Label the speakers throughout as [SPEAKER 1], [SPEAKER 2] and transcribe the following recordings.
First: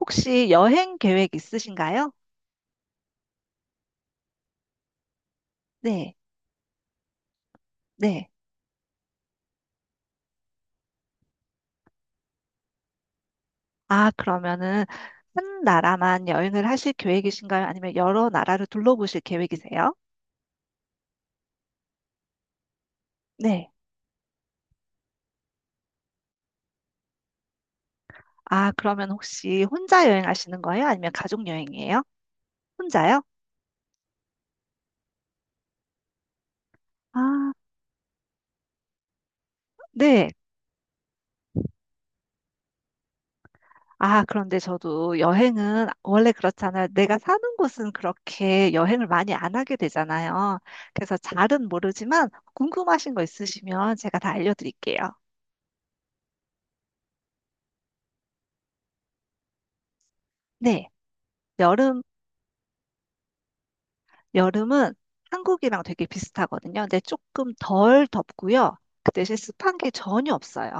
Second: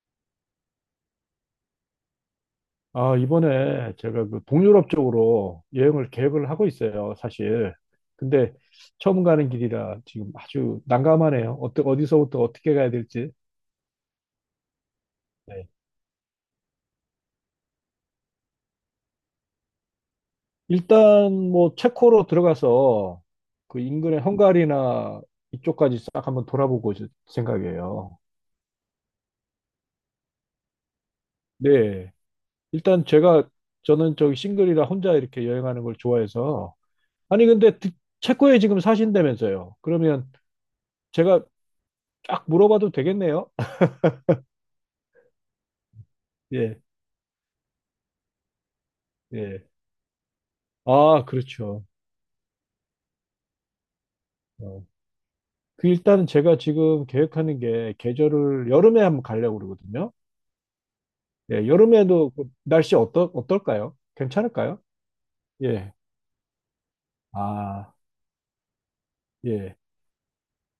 [SPEAKER 1] 혹시 여행 계획 있으신가요?
[SPEAKER 2] 아, 이번에 제가 그 동유럽 쪽으로 여행을
[SPEAKER 1] 네,
[SPEAKER 2] 계획을 하고 있어요, 사실.
[SPEAKER 1] 네.
[SPEAKER 2] 근데 처음 가는 길이라 지금 아주 난감하네요. 어떻 어디서부터 어떻게 가야 될지.
[SPEAKER 1] 아, 그러면은 한
[SPEAKER 2] 네.
[SPEAKER 1] 나라만 여행을 하실 계획이신가요? 아니면 여러 나라를 둘러보실 계획이세요?
[SPEAKER 2] 일단 뭐 체코로 들어가서
[SPEAKER 1] 네.
[SPEAKER 2] 그 인근의 헝가리나 이쪽까지 싹 한번 돌아보고 있을 생각이에요.
[SPEAKER 1] 아, 그러면 혹시 혼자 여행하시는 거예요? 아니면 가족 여행이에요?
[SPEAKER 2] 네. 일단
[SPEAKER 1] 혼자요?
[SPEAKER 2] 제가 저는 저기 싱글이라 혼자 이렇게 여행하는 걸 좋아해서 아니
[SPEAKER 1] 아,
[SPEAKER 2] 근데 체코에 지금 사신다면서요.
[SPEAKER 1] 네.
[SPEAKER 2] 그러면 제가 쫙 물어봐도 되겠네요.
[SPEAKER 1] 아, 그런데 저도 여행은 원래
[SPEAKER 2] 예.
[SPEAKER 1] 그렇잖아요. 내가 사는 곳은 그렇게 여행을 많이 안
[SPEAKER 2] 예.
[SPEAKER 1] 하게 되잖아요. 그래서
[SPEAKER 2] 아,
[SPEAKER 1] 잘은
[SPEAKER 2] 그렇죠.
[SPEAKER 1] 모르지만 궁금하신 거 있으시면 제가 다
[SPEAKER 2] 어.
[SPEAKER 1] 알려드릴게요.
[SPEAKER 2] 그 일단은 제가 지금 계획하는 게 계절을 여름에 한번 가려고 그러거든요.
[SPEAKER 1] 네.
[SPEAKER 2] 예,
[SPEAKER 1] 여름
[SPEAKER 2] 여름에도 그 날씨 어떨까요? 괜찮을까요?
[SPEAKER 1] 여름은 한국이랑
[SPEAKER 2] 예.
[SPEAKER 1] 되게 비슷하거든요. 근데 조금
[SPEAKER 2] 아,
[SPEAKER 1] 덜 덥고요. 그 대신
[SPEAKER 2] 예.
[SPEAKER 1] 습한 게 전혀 없어요.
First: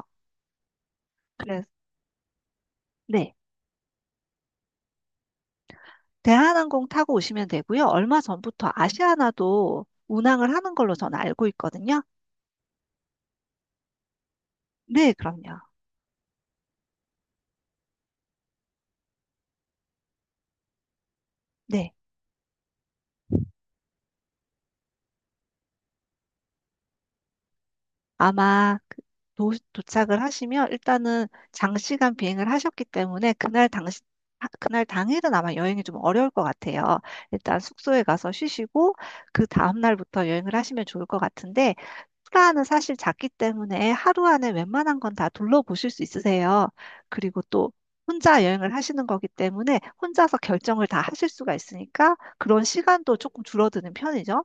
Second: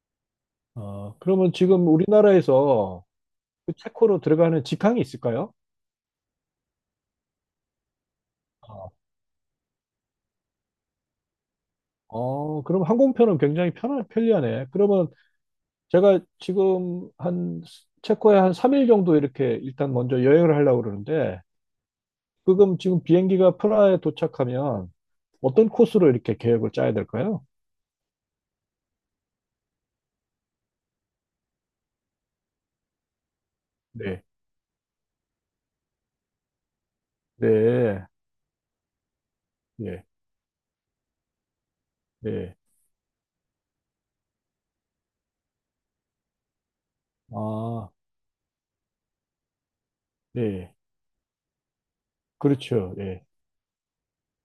[SPEAKER 2] 어, 그러면
[SPEAKER 1] 그래서
[SPEAKER 2] 지금 우리나라에서
[SPEAKER 1] 네.
[SPEAKER 2] 그 체코로 들어가는 직항이 있을까요?
[SPEAKER 1] 대한항공 타고 오시면 되고요. 얼마 전부터
[SPEAKER 2] 어,
[SPEAKER 1] 아시아나도 운항을 하는 걸로 저는 알고 있거든요.
[SPEAKER 2] 어, 그럼 항공편은 굉장히 편리하네. 그러면
[SPEAKER 1] 네, 그럼요.
[SPEAKER 2] 제가 지금 한 체코에 한 3일 정도 이렇게 일단 먼저 여행을 하려고 그러는데
[SPEAKER 1] 네.
[SPEAKER 2] 그럼 지금 비행기가 프라하에 도착하면 어떤 코스로 이렇게 계획을 짜야 될까요?
[SPEAKER 1] 아마 그 도착을 하시면 일단은 장시간 비행을 하셨기 때문에 그날 당시
[SPEAKER 2] 네,
[SPEAKER 1] 그날 당일은 아마 여행이 좀 어려울 것 같아요. 일단 숙소에
[SPEAKER 2] 네,
[SPEAKER 1] 가서 쉬시고 그 다음
[SPEAKER 2] 예,
[SPEAKER 1] 날부터 여행을 하시면 좋을 것 같은데
[SPEAKER 2] 네.
[SPEAKER 1] 프라하는 사실 작기 때문에 하루 안에 웬만한 건 다 둘러보실 수 있으세요. 그리고 또
[SPEAKER 2] 아,
[SPEAKER 1] 혼자 여행을 하시는 거기 때문에 혼자서
[SPEAKER 2] 네.
[SPEAKER 1] 결정을 다 하실 수가 있으니까 그런
[SPEAKER 2] 그렇죠.
[SPEAKER 1] 시간도
[SPEAKER 2] 예.
[SPEAKER 1] 조금 줄어드는 편이죠.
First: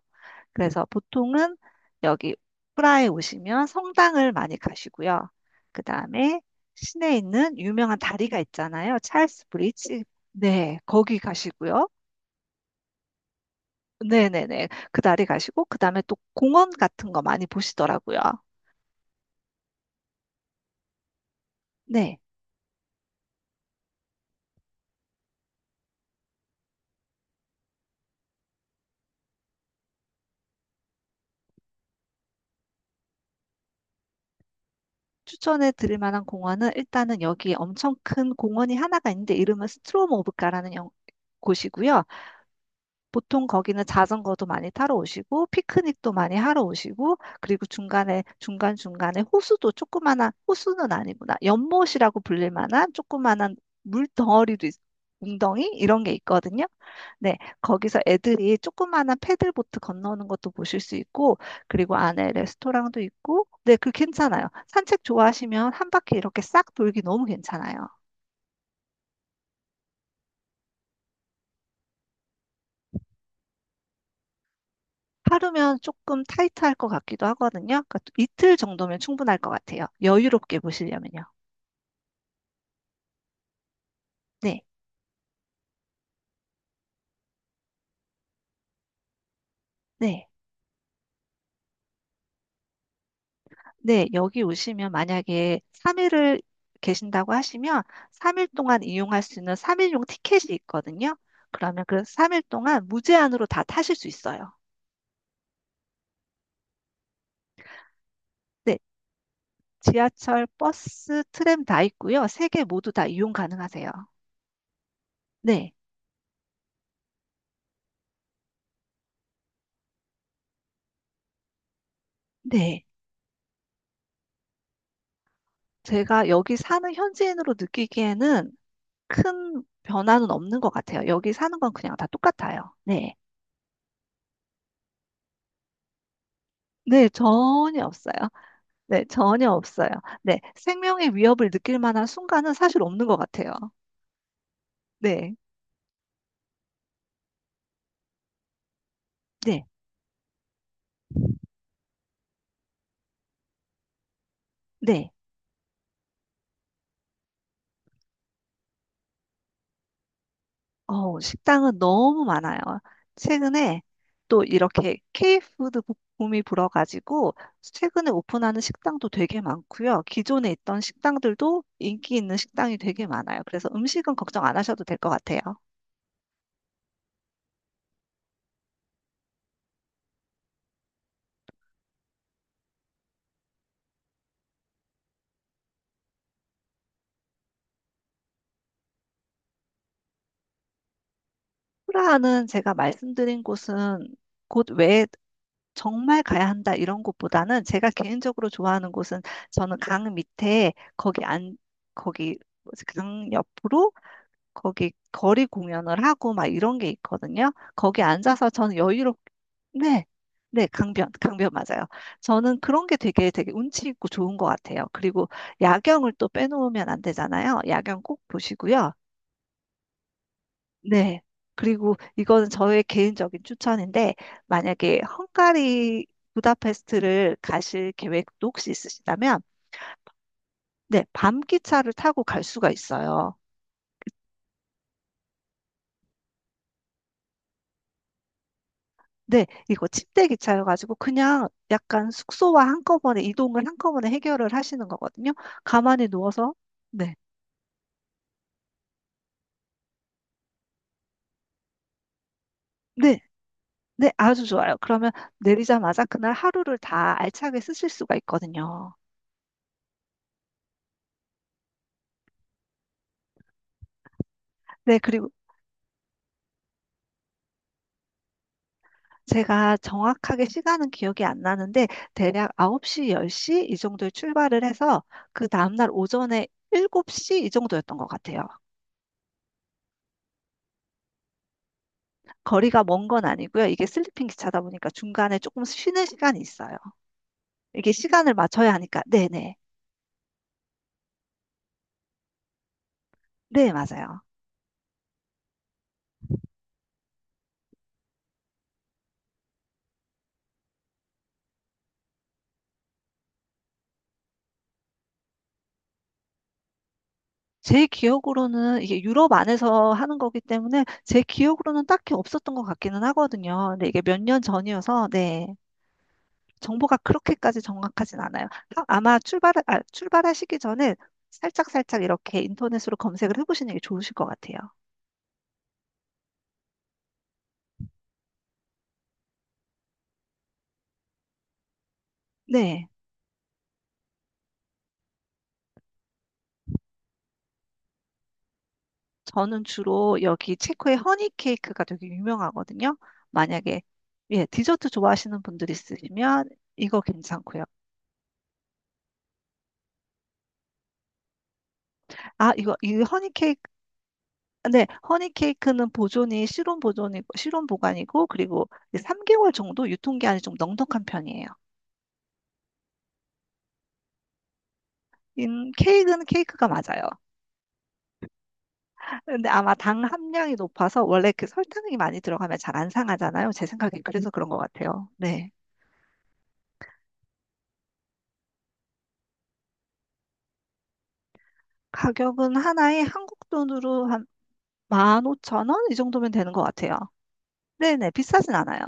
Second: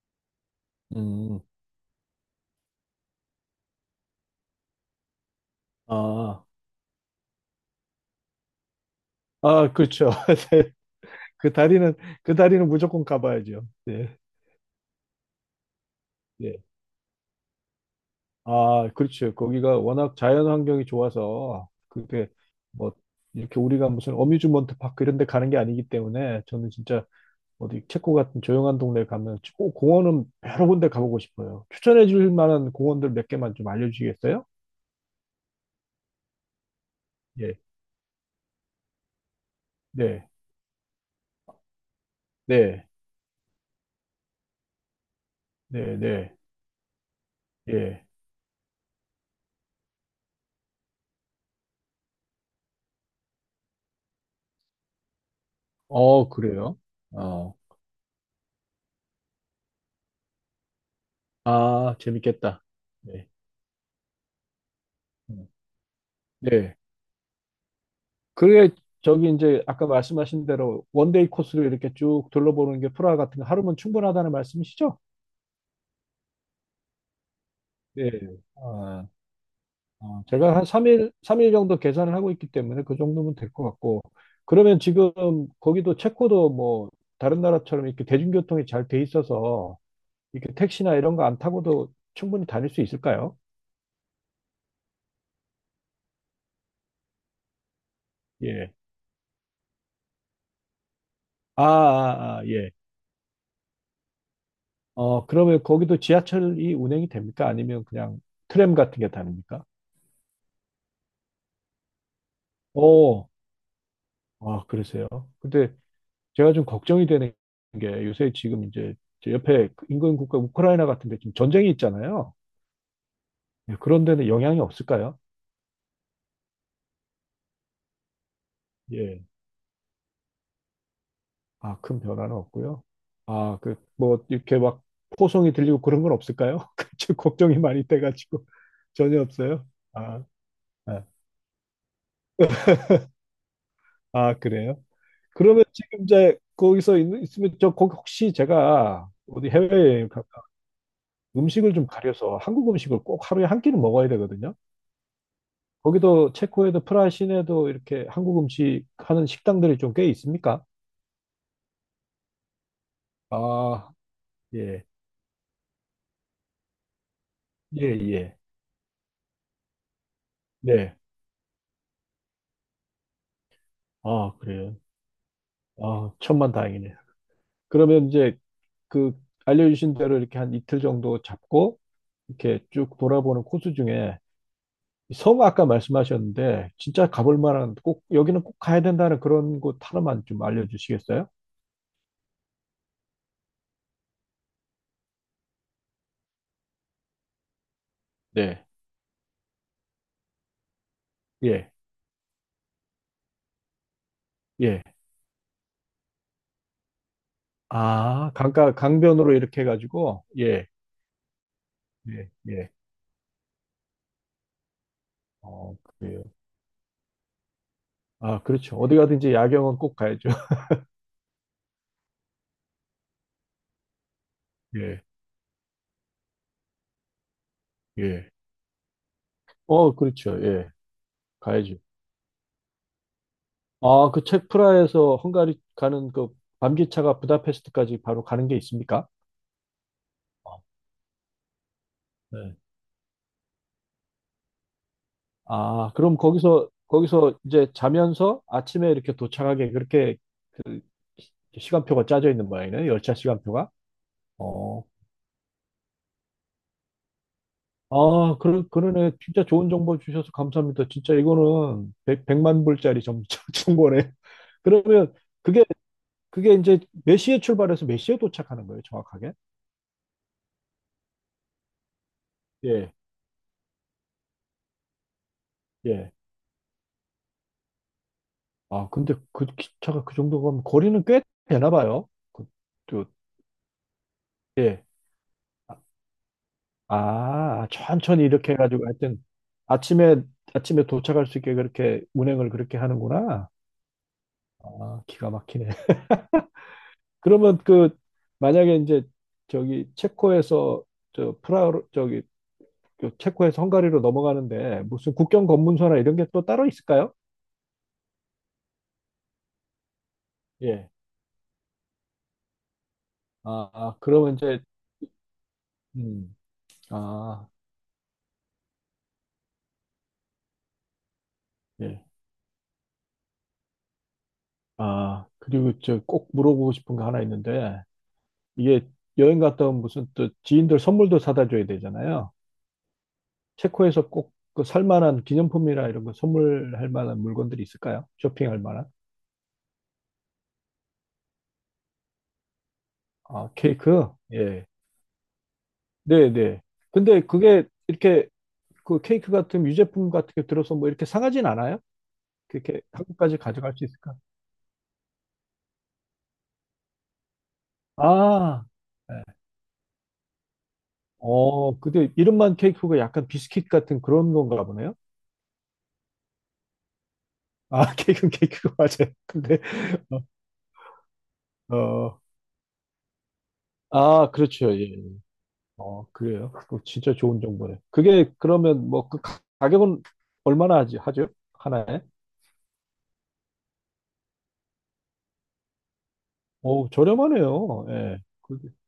[SPEAKER 1] 그래서
[SPEAKER 2] 음,
[SPEAKER 1] 보통은 여기 프라하에 오시면 성당을 많이 가시고요. 그 다음에
[SPEAKER 2] 아,
[SPEAKER 1] 시내에 있는 유명한 다리가 있잖아요. 찰스
[SPEAKER 2] 아,
[SPEAKER 1] 브릿지.
[SPEAKER 2] 그렇죠. 네.
[SPEAKER 1] 네, 거기
[SPEAKER 2] 그
[SPEAKER 1] 가시고요.
[SPEAKER 2] 다리는, 그 다리는 무조건 가봐야죠. 네,
[SPEAKER 1] 네네네. 그 다리 가시고, 그 다음에 또
[SPEAKER 2] 예.
[SPEAKER 1] 공원 같은 거 많이 보시더라고요.
[SPEAKER 2] 아, 그렇죠. 거기가 워낙 자연 환경이 좋아서,
[SPEAKER 1] 네.
[SPEAKER 2] 그게 뭐, 이렇게 우리가 무슨 어뮤즈먼트 파크 이런 데 가는 게 아니기 때문에 저는 진짜 어디 체코 같은 조용한 동네 가면 꼭 공원은 여러 군데 가보고 싶어요. 추천해 줄 만한 공원들 몇 개만 좀 알려주시겠어요?
[SPEAKER 1] 추천해 드릴 만한 공원은 일단은 여기
[SPEAKER 2] 예,
[SPEAKER 1] 엄청 큰 공원이 하나가 있는데 이름은
[SPEAKER 2] 네,
[SPEAKER 1] 스트로모브가라는 곳이고요.
[SPEAKER 2] 네,
[SPEAKER 1] 보통 거기는 자전거도 많이 타러 오시고,
[SPEAKER 2] 네,
[SPEAKER 1] 피크닉도 많이
[SPEAKER 2] 네,
[SPEAKER 1] 하러 오시고, 그리고
[SPEAKER 2] 예.
[SPEAKER 1] 중간중간에 호수도 조그마한, 호수는 아니구나. 연못이라고 불릴 만한 조그마한 물덩어리도, 웅덩이? 이런 게
[SPEAKER 2] 어,
[SPEAKER 1] 있거든요.
[SPEAKER 2] 그래요?
[SPEAKER 1] 네,
[SPEAKER 2] 어,
[SPEAKER 1] 거기서 애들이 조그마한 패들보트 건너오는 것도 보실 수 있고, 그리고
[SPEAKER 2] 아,
[SPEAKER 1] 안에
[SPEAKER 2] 재밌겠다.
[SPEAKER 1] 레스토랑도
[SPEAKER 2] 네,
[SPEAKER 1] 있고, 네, 그 괜찮아요. 산책
[SPEAKER 2] 음.
[SPEAKER 1] 좋아하시면 한 바퀴 이렇게 싹
[SPEAKER 2] 네.
[SPEAKER 1] 돌기 너무 괜찮아요.
[SPEAKER 2] 그게 저기 이제 아까 말씀하신 대로 원데이 코스로 이렇게 쭉 둘러보는 게 프라하 같은 거 하루면 충분하다는 말씀이시죠?
[SPEAKER 1] 하루면 조금 타이트할 것 같기도 하거든요. 그러니까
[SPEAKER 2] 네.
[SPEAKER 1] 이틀 정도면
[SPEAKER 2] 아,
[SPEAKER 1] 충분할 것 같아요.
[SPEAKER 2] 어, 제가
[SPEAKER 1] 여유롭게
[SPEAKER 2] 한
[SPEAKER 1] 보시려면요.
[SPEAKER 2] 삼일 정도 계산을 하고 있기 때문에 그 정도면 될 것 같고,
[SPEAKER 1] 네,
[SPEAKER 2] 그러면 지금 거기도 체코도 뭐 다른 나라처럼 이렇게 대중교통이 잘 돼 있어서
[SPEAKER 1] 네,
[SPEAKER 2] 이렇게 택시나 이런 거 안 타고도 충분히 다닐 수 있을까요?
[SPEAKER 1] 네. 여기 오시면 만약에 3일을 계신다고 하시면 3일
[SPEAKER 2] 예.
[SPEAKER 1] 동안 이용할 수 있는 3일용 티켓이 있거든요.
[SPEAKER 2] 아,
[SPEAKER 1] 그러면 그
[SPEAKER 2] 아,
[SPEAKER 1] 3일
[SPEAKER 2] 아, 예.
[SPEAKER 1] 동안 무제한으로 다 타실 수 있어요.
[SPEAKER 2] 어, 그러면 거기도 지하철이 운행이 됩니까? 아니면 그냥 트램
[SPEAKER 1] 네,
[SPEAKER 2] 같은 게 다닙니까?
[SPEAKER 1] 지하철, 버스, 트램 다 있고요. 세 개 모두 다
[SPEAKER 2] 오,
[SPEAKER 1] 이용 가능하세요.
[SPEAKER 2] 아, 그러세요.
[SPEAKER 1] 네,
[SPEAKER 2] 근데 제가 좀 걱정이 되는 게 요새 지금 이제 제 옆에 인근 국가 우크라이나 같은 데 지금 전쟁이 있잖아요.
[SPEAKER 1] 네.
[SPEAKER 2] 예, 그런 데는 영향이 없을까요?
[SPEAKER 1] 제가 여기 사는 현지인으로 느끼기에는
[SPEAKER 2] 예.
[SPEAKER 1] 큰 변화는 없는 것 같아요. 여기 사는 건
[SPEAKER 2] 아,
[SPEAKER 1] 그냥
[SPEAKER 2] 큰
[SPEAKER 1] 다
[SPEAKER 2] 변화는
[SPEAKER 1] 똑같아요.
[SPEAKER 2] 없고요.
[SPEAKER 1] 네.
[SPEAKER 2] 아, 그, 뭐, 이렇게 막 포송이 들리고 그런 건 없을까요?
[SPEAKER 1] 네,
[SPEAKER 2] 그 걱정이 많이
[SPEAKER 1] 전혀 없어요.
[SPEAKER 2] 돼가지고
[SPEAKER 1] 네,
[SPEAKER 2] 전혀
[SPEAKER 1] 전혀
[SPEAKER 2] 없어요.
[SPEAKER 1] 없어요.
[SPEAKER 2] 아,
[SPEAKER 1] 네,
[SPEAKER 2] 아,
[SPEAKER 1] 생명의 위협을 느낄 만한 순간은 사실 없는 것 같아요.
[SPEAKER 2] 아, 그래요?
[SPEAKER 1] 네,
[SPEAKER 2] 그러면 지금 이제 거기서 있으면 저 거기 혹시 제가 어디
[SPEAKER 1] 네,
[SPEAKER 2] 해외에 음식을 좀 가려서 한국 음식을 꼭 하루에 한 끼는 먹어야 되거든요.
[SPEAKER 1] 네.
[SPEAKER 2] 거기도 체코에도 프라하 시내도 이렇게 한국 음식 하는 식당들이 좀 꽤 있습니까?
[SPEAKER 1] 어, 식당은 너무 많아요. 최근에
[SPEAKER 2] 아,
[SPEAKER 1] 또
[SPEAKER 2] 예,
[SPEAKER 1] 이렇게 K푸드 붐이 불어가지고
[SPEAKER 2] 예,
[SPEAKER 1] 최근에
[SPEAKER 2] 예,
[SPEAKER 1] 오픈하는 식당도 되게 많고요. 기존에 있던
[SPEAKER 2] 네.
[SPEAKER 1] 식당들도 인기 있는 식당이 되게 많아요. 그래서 음식은
[SPEAKER 2] 아,
[SPEAKER 1] 걱정 안
[SPEAKER 2] 그래요.
[SPEAKER 1] 하셔도 될 것 같아요.
[SPEAKER 2] 아, 천만 다행이네. 그러면 이제 그 알려주신 대로 이렇게 한 이틀 정도 잡고 이렇게 쭉 돌아보는 코스 중에 섬 아까 말씀하셨는데 진짜 가볼 만한 꼭 여기는 꼭 가야 된다는 그런 곳 하나만 좀 알려주시겠어요?
[SPEAKER 1] 프라하는 제가 말씀드린 곳은 곳 외에 정말 가야 한다 이런 곳보다는 제가 개인적으로
[SPEAKER 2] 네.
[SPEAKER 1] 좋아하는 곳은 저는 강 밑에 거기 안
[SPEAKER 2] 예,
[SPEAKER 1] 거기 뭐지, 강 옆으로
[SPEAKER 2] 예.
[SPEAKER 1] 거기 거리 공연을 하고 막 이런 게 있거든요. 거기
[SPEAKER 2] 아,
[SPEAKER 1] 앉아서
[SPEAKER 2] 강가,
[SPEAKER 1] 저는 여유롭.
[SPEAKER 2] 강변으로 이렇게
[SPEAKER 1] 네.
[SPEAKER 2] 해가지고,
[SPEAKER 1] 네,
[SPEAKER 2] 예,
[SPEAKER 1] 강변, 강변 맞아요.
[SPEAKER 2] 예,
[SPEAKER 1] 저는
[SPEAKER 2] 예.
[SPEAKER 1] 그런 게 되게 되게 운치 있고 좋은 것 같아요. 그리고
[SPEAKER 2] 어,
[SPEAKER 1] 야경을
[SPEAKER 2] 그래요.
[SPEAKER 1] 또 빼놓으면 안 되잖아요. 야경 꼭
[SPEAKER 2] 아, 그렇죠.
[SPEAKER 1] 보시고요.
[SPEAKER 2] 어디 가든지 야경은 꼭 가야죠.
[SPEAKER 1] 네. 그리고 이거는 저의 개인적인 추천인데, 만약에
[SPEAKER 2] 예,
[SPEAKER 1] 헝가리 부다페스트를 가실
[SPEAKER 2] 예.
[SPEAKER 1] 계획도 혹시 있으시다면,
[SPEAKER 2] 어, 그렇죠. 예,
[SPEAKER 1] 네, 밤
[SPEAKER 2] 가야죠.
[SPEAKER 1] 기차를 타고 갈 수가 있어요.
[SPEAKER 2] 아, 그 책 프라에서 헝가리 가는 그 밤기차가 부다페스트까지 바로 가는 게 있습니까?
[SPEAKER 1] 네, 이거 침대
[SPEAKER 2] 아,
[SPEAKER 1] 기차여가지고 그냥 약간
[SPEAKER 2] 네.
[SPEAKER 1] 숙소와 한꺼번에 이동을 한꺼번에 해결을 하시는 거거든요.
[SPEAKER 2] 아,
[SPEAKER 1] 가만히
[SPEAKER 2] 그럼
[SPEAKER 1] 누워서,
[SPEAKER 2] 거기서
[SPEAKER 1] 네,
[SPEAKER 2] 이제 자면서 아침에 이렇게 도착하게 그렇게 시간표가 짜져 있는 모양이네. 열차
[SPEAKER 1] 네,
[SPEAKER 2] 시간표가.
[SPEAKER 1] 네, 아주 좋아요.
[SPEAKER 2] 어,
[SPEAKER 1] 그러면 내리자마자 그날 하루를 다 알차게 쓰실 수가
[SPEAKER 2] 아,
[SPEAKER 1] 있거든요.
[SPEAKER 2] 그러네. 진짜 좋은 정보 주셔서 감사합니다. 진짜 이거는 만 불짜리 정보네.
[SPEAKER 1] 네,
[SPEAKER 2] 그러면
[SPEAKER 1] 그리고
[SPEAKER 2] 그게, 그게 이제 몇 시에 출발해서 몇 시에 도착하는 거예요, 정확하게?
[SPEAKER 1] 제가 정확하게 시간은 기억이 안 나는데 대략
[SPEAKER 2] 예,
[SPEAKER 1] 9시, 10시 이 정도에 출발을 해서 그 다음날
[SPEAKER 2] 예.
[SPEAKER 1] 오전에 7시 이 정도였던 것 같아요.
[SPEAKER 2] 아, 근데 그 기차가 그 정도 가면 거리는 꽤 되나 봐요. 그,
[SPEAKER 1] 거리가
[SPEAKER 2] 또,
[SPEAKER 1] 먼 건 아니고요. 이게 슬리핑 기차다
[SPEAKER 2] 예.
[SPEAKER 1] 보니까 중간에 조금 쉬는 시간이 있어요.
[SPEAKER 2] 아,
[SPEAKER 1] 이게
[SPEAKER 2] 천천히
[SPEAKER 1] 시간을
[SPEAKER 2] 이렇게
[SPEAKER 1] 맞춰야
[SPEAKER 2] 해가지고
[SPEAKER 1] 하니까.
[SPEAKER 2] 하여튼
[SPEAKER 1] 네네.
[SPEAKER 2] 아침에, 아침에 도착할 수 있게 그렇게 운행을 그렇게 하는구나.
[SPEAKER 1] 네, 맞아요.
[SPEAKER 2] 아, 기가 막히네. 그러면 그, 만약에 이제 저기 체코에서 저 프라, 저기 그 체코에서 헝가리로 넘어가는데 무슨 국경 검문소나 이런 게 또 따로 있을까요?
[SPEAKER 1] 제 기억으로는 이게 유럽 안에서 하는 거기 때문에
[SPEAKER 2] 예.
[SPEAKER 1] 제 기억으로는 딱히 없었던 것 같기는 하거든요.
[SPEAKER 2] 아,
[SPEAKER 1] 근데
[SPEAKER 2] 아,
[SPEAKER 1] 이게 몇
[SPEAKER 2] 그러면
[SPEAKER 1] 년
[SPEAKER 2] 이제,
[SPEAKER 1] 전이어서 네.
[SPEAKER 2] 음,
[SPEAKER 1] 정보가
[SPEAKER 2] 아,
[SPEAKER 1] 그렇게까지 정확하진 않아요. 아마 출발하시기 전에 살짝살짝
[SPEAKER 2] 예.
[SPEAKER 1] 이렇게 인터넷으로 검색을 해보시는 게 좋으실 것 같아요.
[SPEAKER 2] 아, 그리고 저 꼭 물어보고 싶은 거 하나 있는데, 이게 여행 갔다 온 무슨 또 지인들 선물도 사다 줘야 되잖아요.
[SPEAKER 1] 네.
[SPEAKER 2] 체코에서 꼭 그 살 만한 기념품이나 이런 거 선물할 만한 물건들이 있을까요? 쇼핑할 만한?
[SPEAKER 1] 저는 주로 여기 체코의 허니 케이크가 되게 유명하거든요.
[SPEAKER 2] 아,
[SPEAKER 1] 만약에,
[SPEAKER 2] 케이크?
[SPEAKER 1] 예,
[SPEAKER 2] 예.
[SPEAKER 1] 디저트 좋아하시는 분들 있으시면
[SPEAKER 2] 네네.
[SPEAKER 1] 이거
[SPEAKER 2] 근데
[SPEAKER 1] 괜찮고요.
[SPEAKER 2] 그게 이렇게 그 케이크 같은 유제품 같은 게 들어서 뭐 이렇게 상하진 않아요?
[SPEAKER 1] 아,
[SPEAKER 2] 그렇게
[SPEAKER 1] 이 허니
[SPEAKER 2] 한국까지
[SPEAKER 1] 케이크,
[SPEAKER 2] 가져갈 수 있을까?
[SPEAKER 1] 네, 허니 케이크는 보존이, 실온 보관이고,
[SPEAKER 2] 아,
[SPEAKER 1] 그리고
[SPEAKER 2] 네.
[SPEAKER 1] 3개월 정도 유통기한이 좀 넉넉한 편이에요.
[SPEAKER 2] 어, 근데 이름만 케이크가 약간 비스킷 같은 그런 건가 보네요.
[SPEAKER 1] 케이크는 케이크가 맞아요.
[SPEAKER 2] 아, 케이크는 케이크가 맞아요.
[SPEAKER 1] 근데
[SPEAKER 2] 근데
[SPEAKER 1] 아마 당
[SPEAKER 2] 어,
[SPEAKER 1] 함량이 높아서 원래 그 설탕이 많이
[SPEAKER 2] 어,
[SPEAKER 1] 들어가면 잘 안 상하잖아요. 제 생각에 그래서
[SPEAKER 2] 아,
[SPEAKER 1] 그런 것
[SPEAKER 2] 그렇죠. 예. 예.
[SPEAKER 1] 같아요. 네.
[SPEAKER 2] 어, 그래요. 그거 진짜 좋은 정보네. 그게 그러면 뭐 그 가격은 얼마나 하죠? 하나에?
[SPEAKER 1] 가격은 하나에 한국 돈으로 한 15,000원? 이 정도면 되는 것
[SPEAKER 2] 어,
[SPEAKER 1] 같아요.
[SPEAKER 2] 저렴하네요.
[SPEAKER 1] 네네,
[SPEAKER 2] 예.
[SPEAKER 1] 비싸진
[SPEAKER 2] 그,
[SPEAKER 1] 않아요.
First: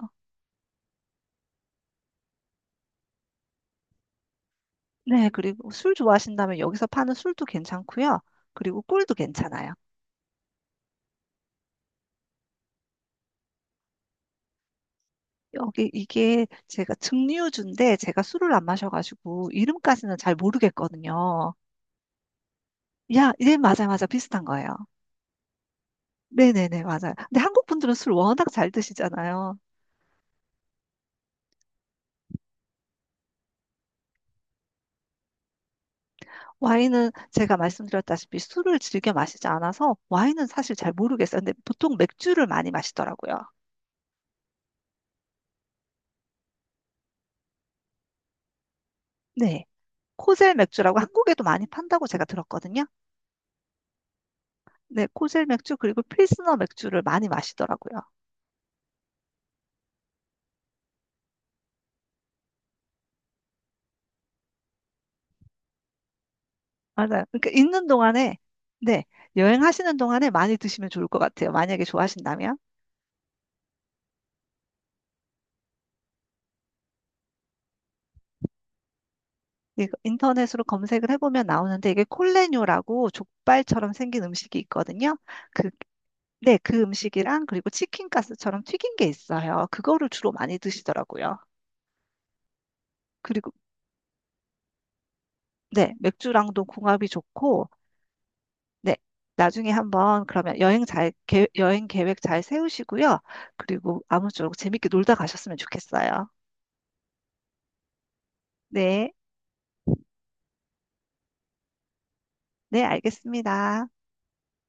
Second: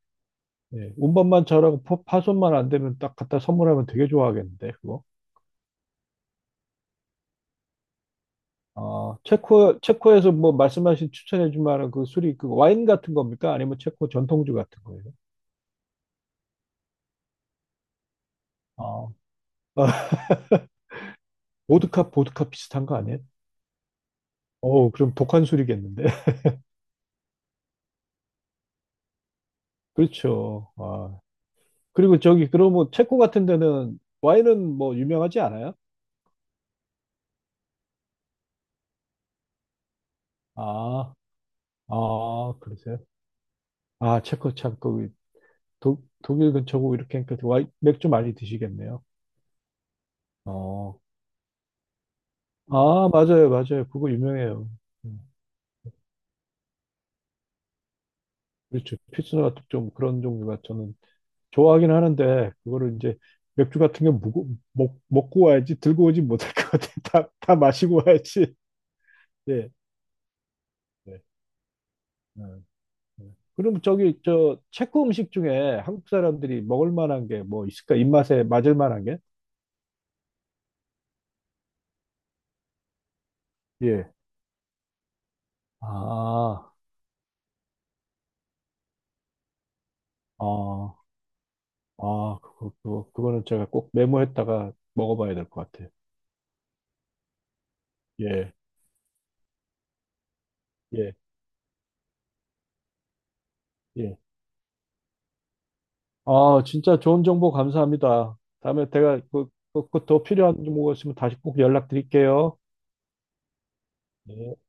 [SPEAKER 2] 예. 운반만 잘하고 파손만 안 되면 딱 갖다 선물하면 되게 좋아하겠는데, 그거.
[SPEAKER 1] 네, 그리고 술 좋아하신다면 여기서 파는 술도 괜찮고요. 그리고 꿀도
[SPEAKER 2] 아,
[SPEAKER 1] 괜찮아요.
[SPEAKER 2] 체코, 체코에서 뭐 말씀하신 추천해 줄 만한 그 술이 그 와인 같은 겁니까? 아니면 체코 전통주 같은 거예요?
[SPEAKER 1] 여기 이게 제가 증류주인데 제가 술을 안
[SPEAKER 2] 아,
[SPEAKER 1] 마셔가지고 이름까지는 잘 모르겠거든요.
[SPEAKER 2] 보드카 비슷한 거 아니에요?
[SPEAKER 1] 야, 네, 맞아, 맞아. 비슷한 거예요.
[SPEAKER 2] 어, 그럼 독한 술이겠는데.
[SPEAKER 1] 네네네, 맞아요. 근데 한국 분들은 술 워낙 잘 드시잖아요.
[SPEAKER 2] 그렇죠. 아, 그리고 저기 그러면 체코 같은 데는 와인은 뭐 유명하지 않아요?
[SPEAKER 1] 와인은 제가 말씀드렸다시피 술을 즐겨 마시지 않아서 와인은 사실 잘
[SPEAKER 2] 아,
[SPEAKER 1] 모르겠어요. 근데 보통 맥주를
[SPEAKER 2] 아,
[SPEAKER 1] 많이
[SPEAKER 2] 그러세요?
[SPEAKER 1] 마시더라고요.
[SPEAKER 2] 아, 체코 참 거기 독일 근처고 이렇게 하니까 와인 맥주 많이 드시겠네요.
[SPEAKER 1] 네. 코젤
[SPEAKER 2] 어.
[SPEAKER 1] 맥주라고 한국에도 많이 판다고 제가 들었거든요.
[SPEAKER 2] 아, 맞아요, 맞아요. 그거 유명해요.
[SPEAKER 1] 네,
[SPEAKER 2] 음,
[SPEAKER 1] 코젤 맥주 그리고 필스너 맥주를 많이 마시더라고요.
[SPEAKER 2] 그렇죠. pilsner 같은 좀 그런 종류가 저는 좋아하긴 하는데 그거를 이제 맥주 같은 게 먹고 와야지 들고 오지 못할 것 같아요.
[SPEAKER 1] 맞아요. 그러니까
[SPEAKER 2] 다
[SPEAKER 1] 있는
[SPEAKER 2] 마시고
[SPEAKER 1] 동안에
[SPEAKER 2] 와야지.
[SPEAKER 1] 네,
[SPEAKER 2] 네.
[SPEAKER 1] 여행하시는 동안에 많이 드시면 좋을 것 같아요. 만약에
[SPEAKER 2] 네.
[SPEAKER 1] 좋아하신다면.
[SPEAKER 2] 그럼 저기 저 체코 음식 중에 한국 사람들이 먹을 만한 게 뭐 있을까? 입맛에 맞을 만한 게?
[SPEAKER 1] 이거 인터넷으로 검색을 해보면 나오는데 이게 콜레뇨라고 족발처럼
[SPEAKER 2] 예.
[SPEAKER 1] 생긴 음식이 있거든요. 그게 네,
[SPEAKER 2] 아,
[SPEAKER 1] 그 음식이랑 그리고 치킨 가스처럼 튀긴 게 있어요. 그거를 주로 많이
[SPEAKER 2] 아,
[SPEAKER 1] 드시더라고요.
[SPEAKER 2] 아, 그거는
[SPEAKER 1] 그리고
[SPEAKER 2] 제가 꼭 메모했다가 먹어봐야 될 것 같아요.
[SPEAKER 1] 네, 맥주랑도 궁합이 좋고
[SPEAKER 2] 예,
[SPEAKER 1] 네, 나중에 한번 그러면 여행 잘
[SPEAKER 2] 예,
[SPEAKER 1] 여행 계획 잘 세우시고요. 그리고
[SPEAKER 2] 예.
[SPEAKER 1] 아무쪼록 재밌게 놀다 가셨으면 좋겠어요.
[SPEAKER 2] 아, 진짜 좋은 정보 감사합니다. 다음에
[SPEAKER 1] 네,
[SPEAKER 2] 제가 그 더 필요한 정보가 있으면 다시 꼭 연락드릴게요.
[SPEAKER 1] 네, 알겠습니다.
[SPEAKER 2] 네.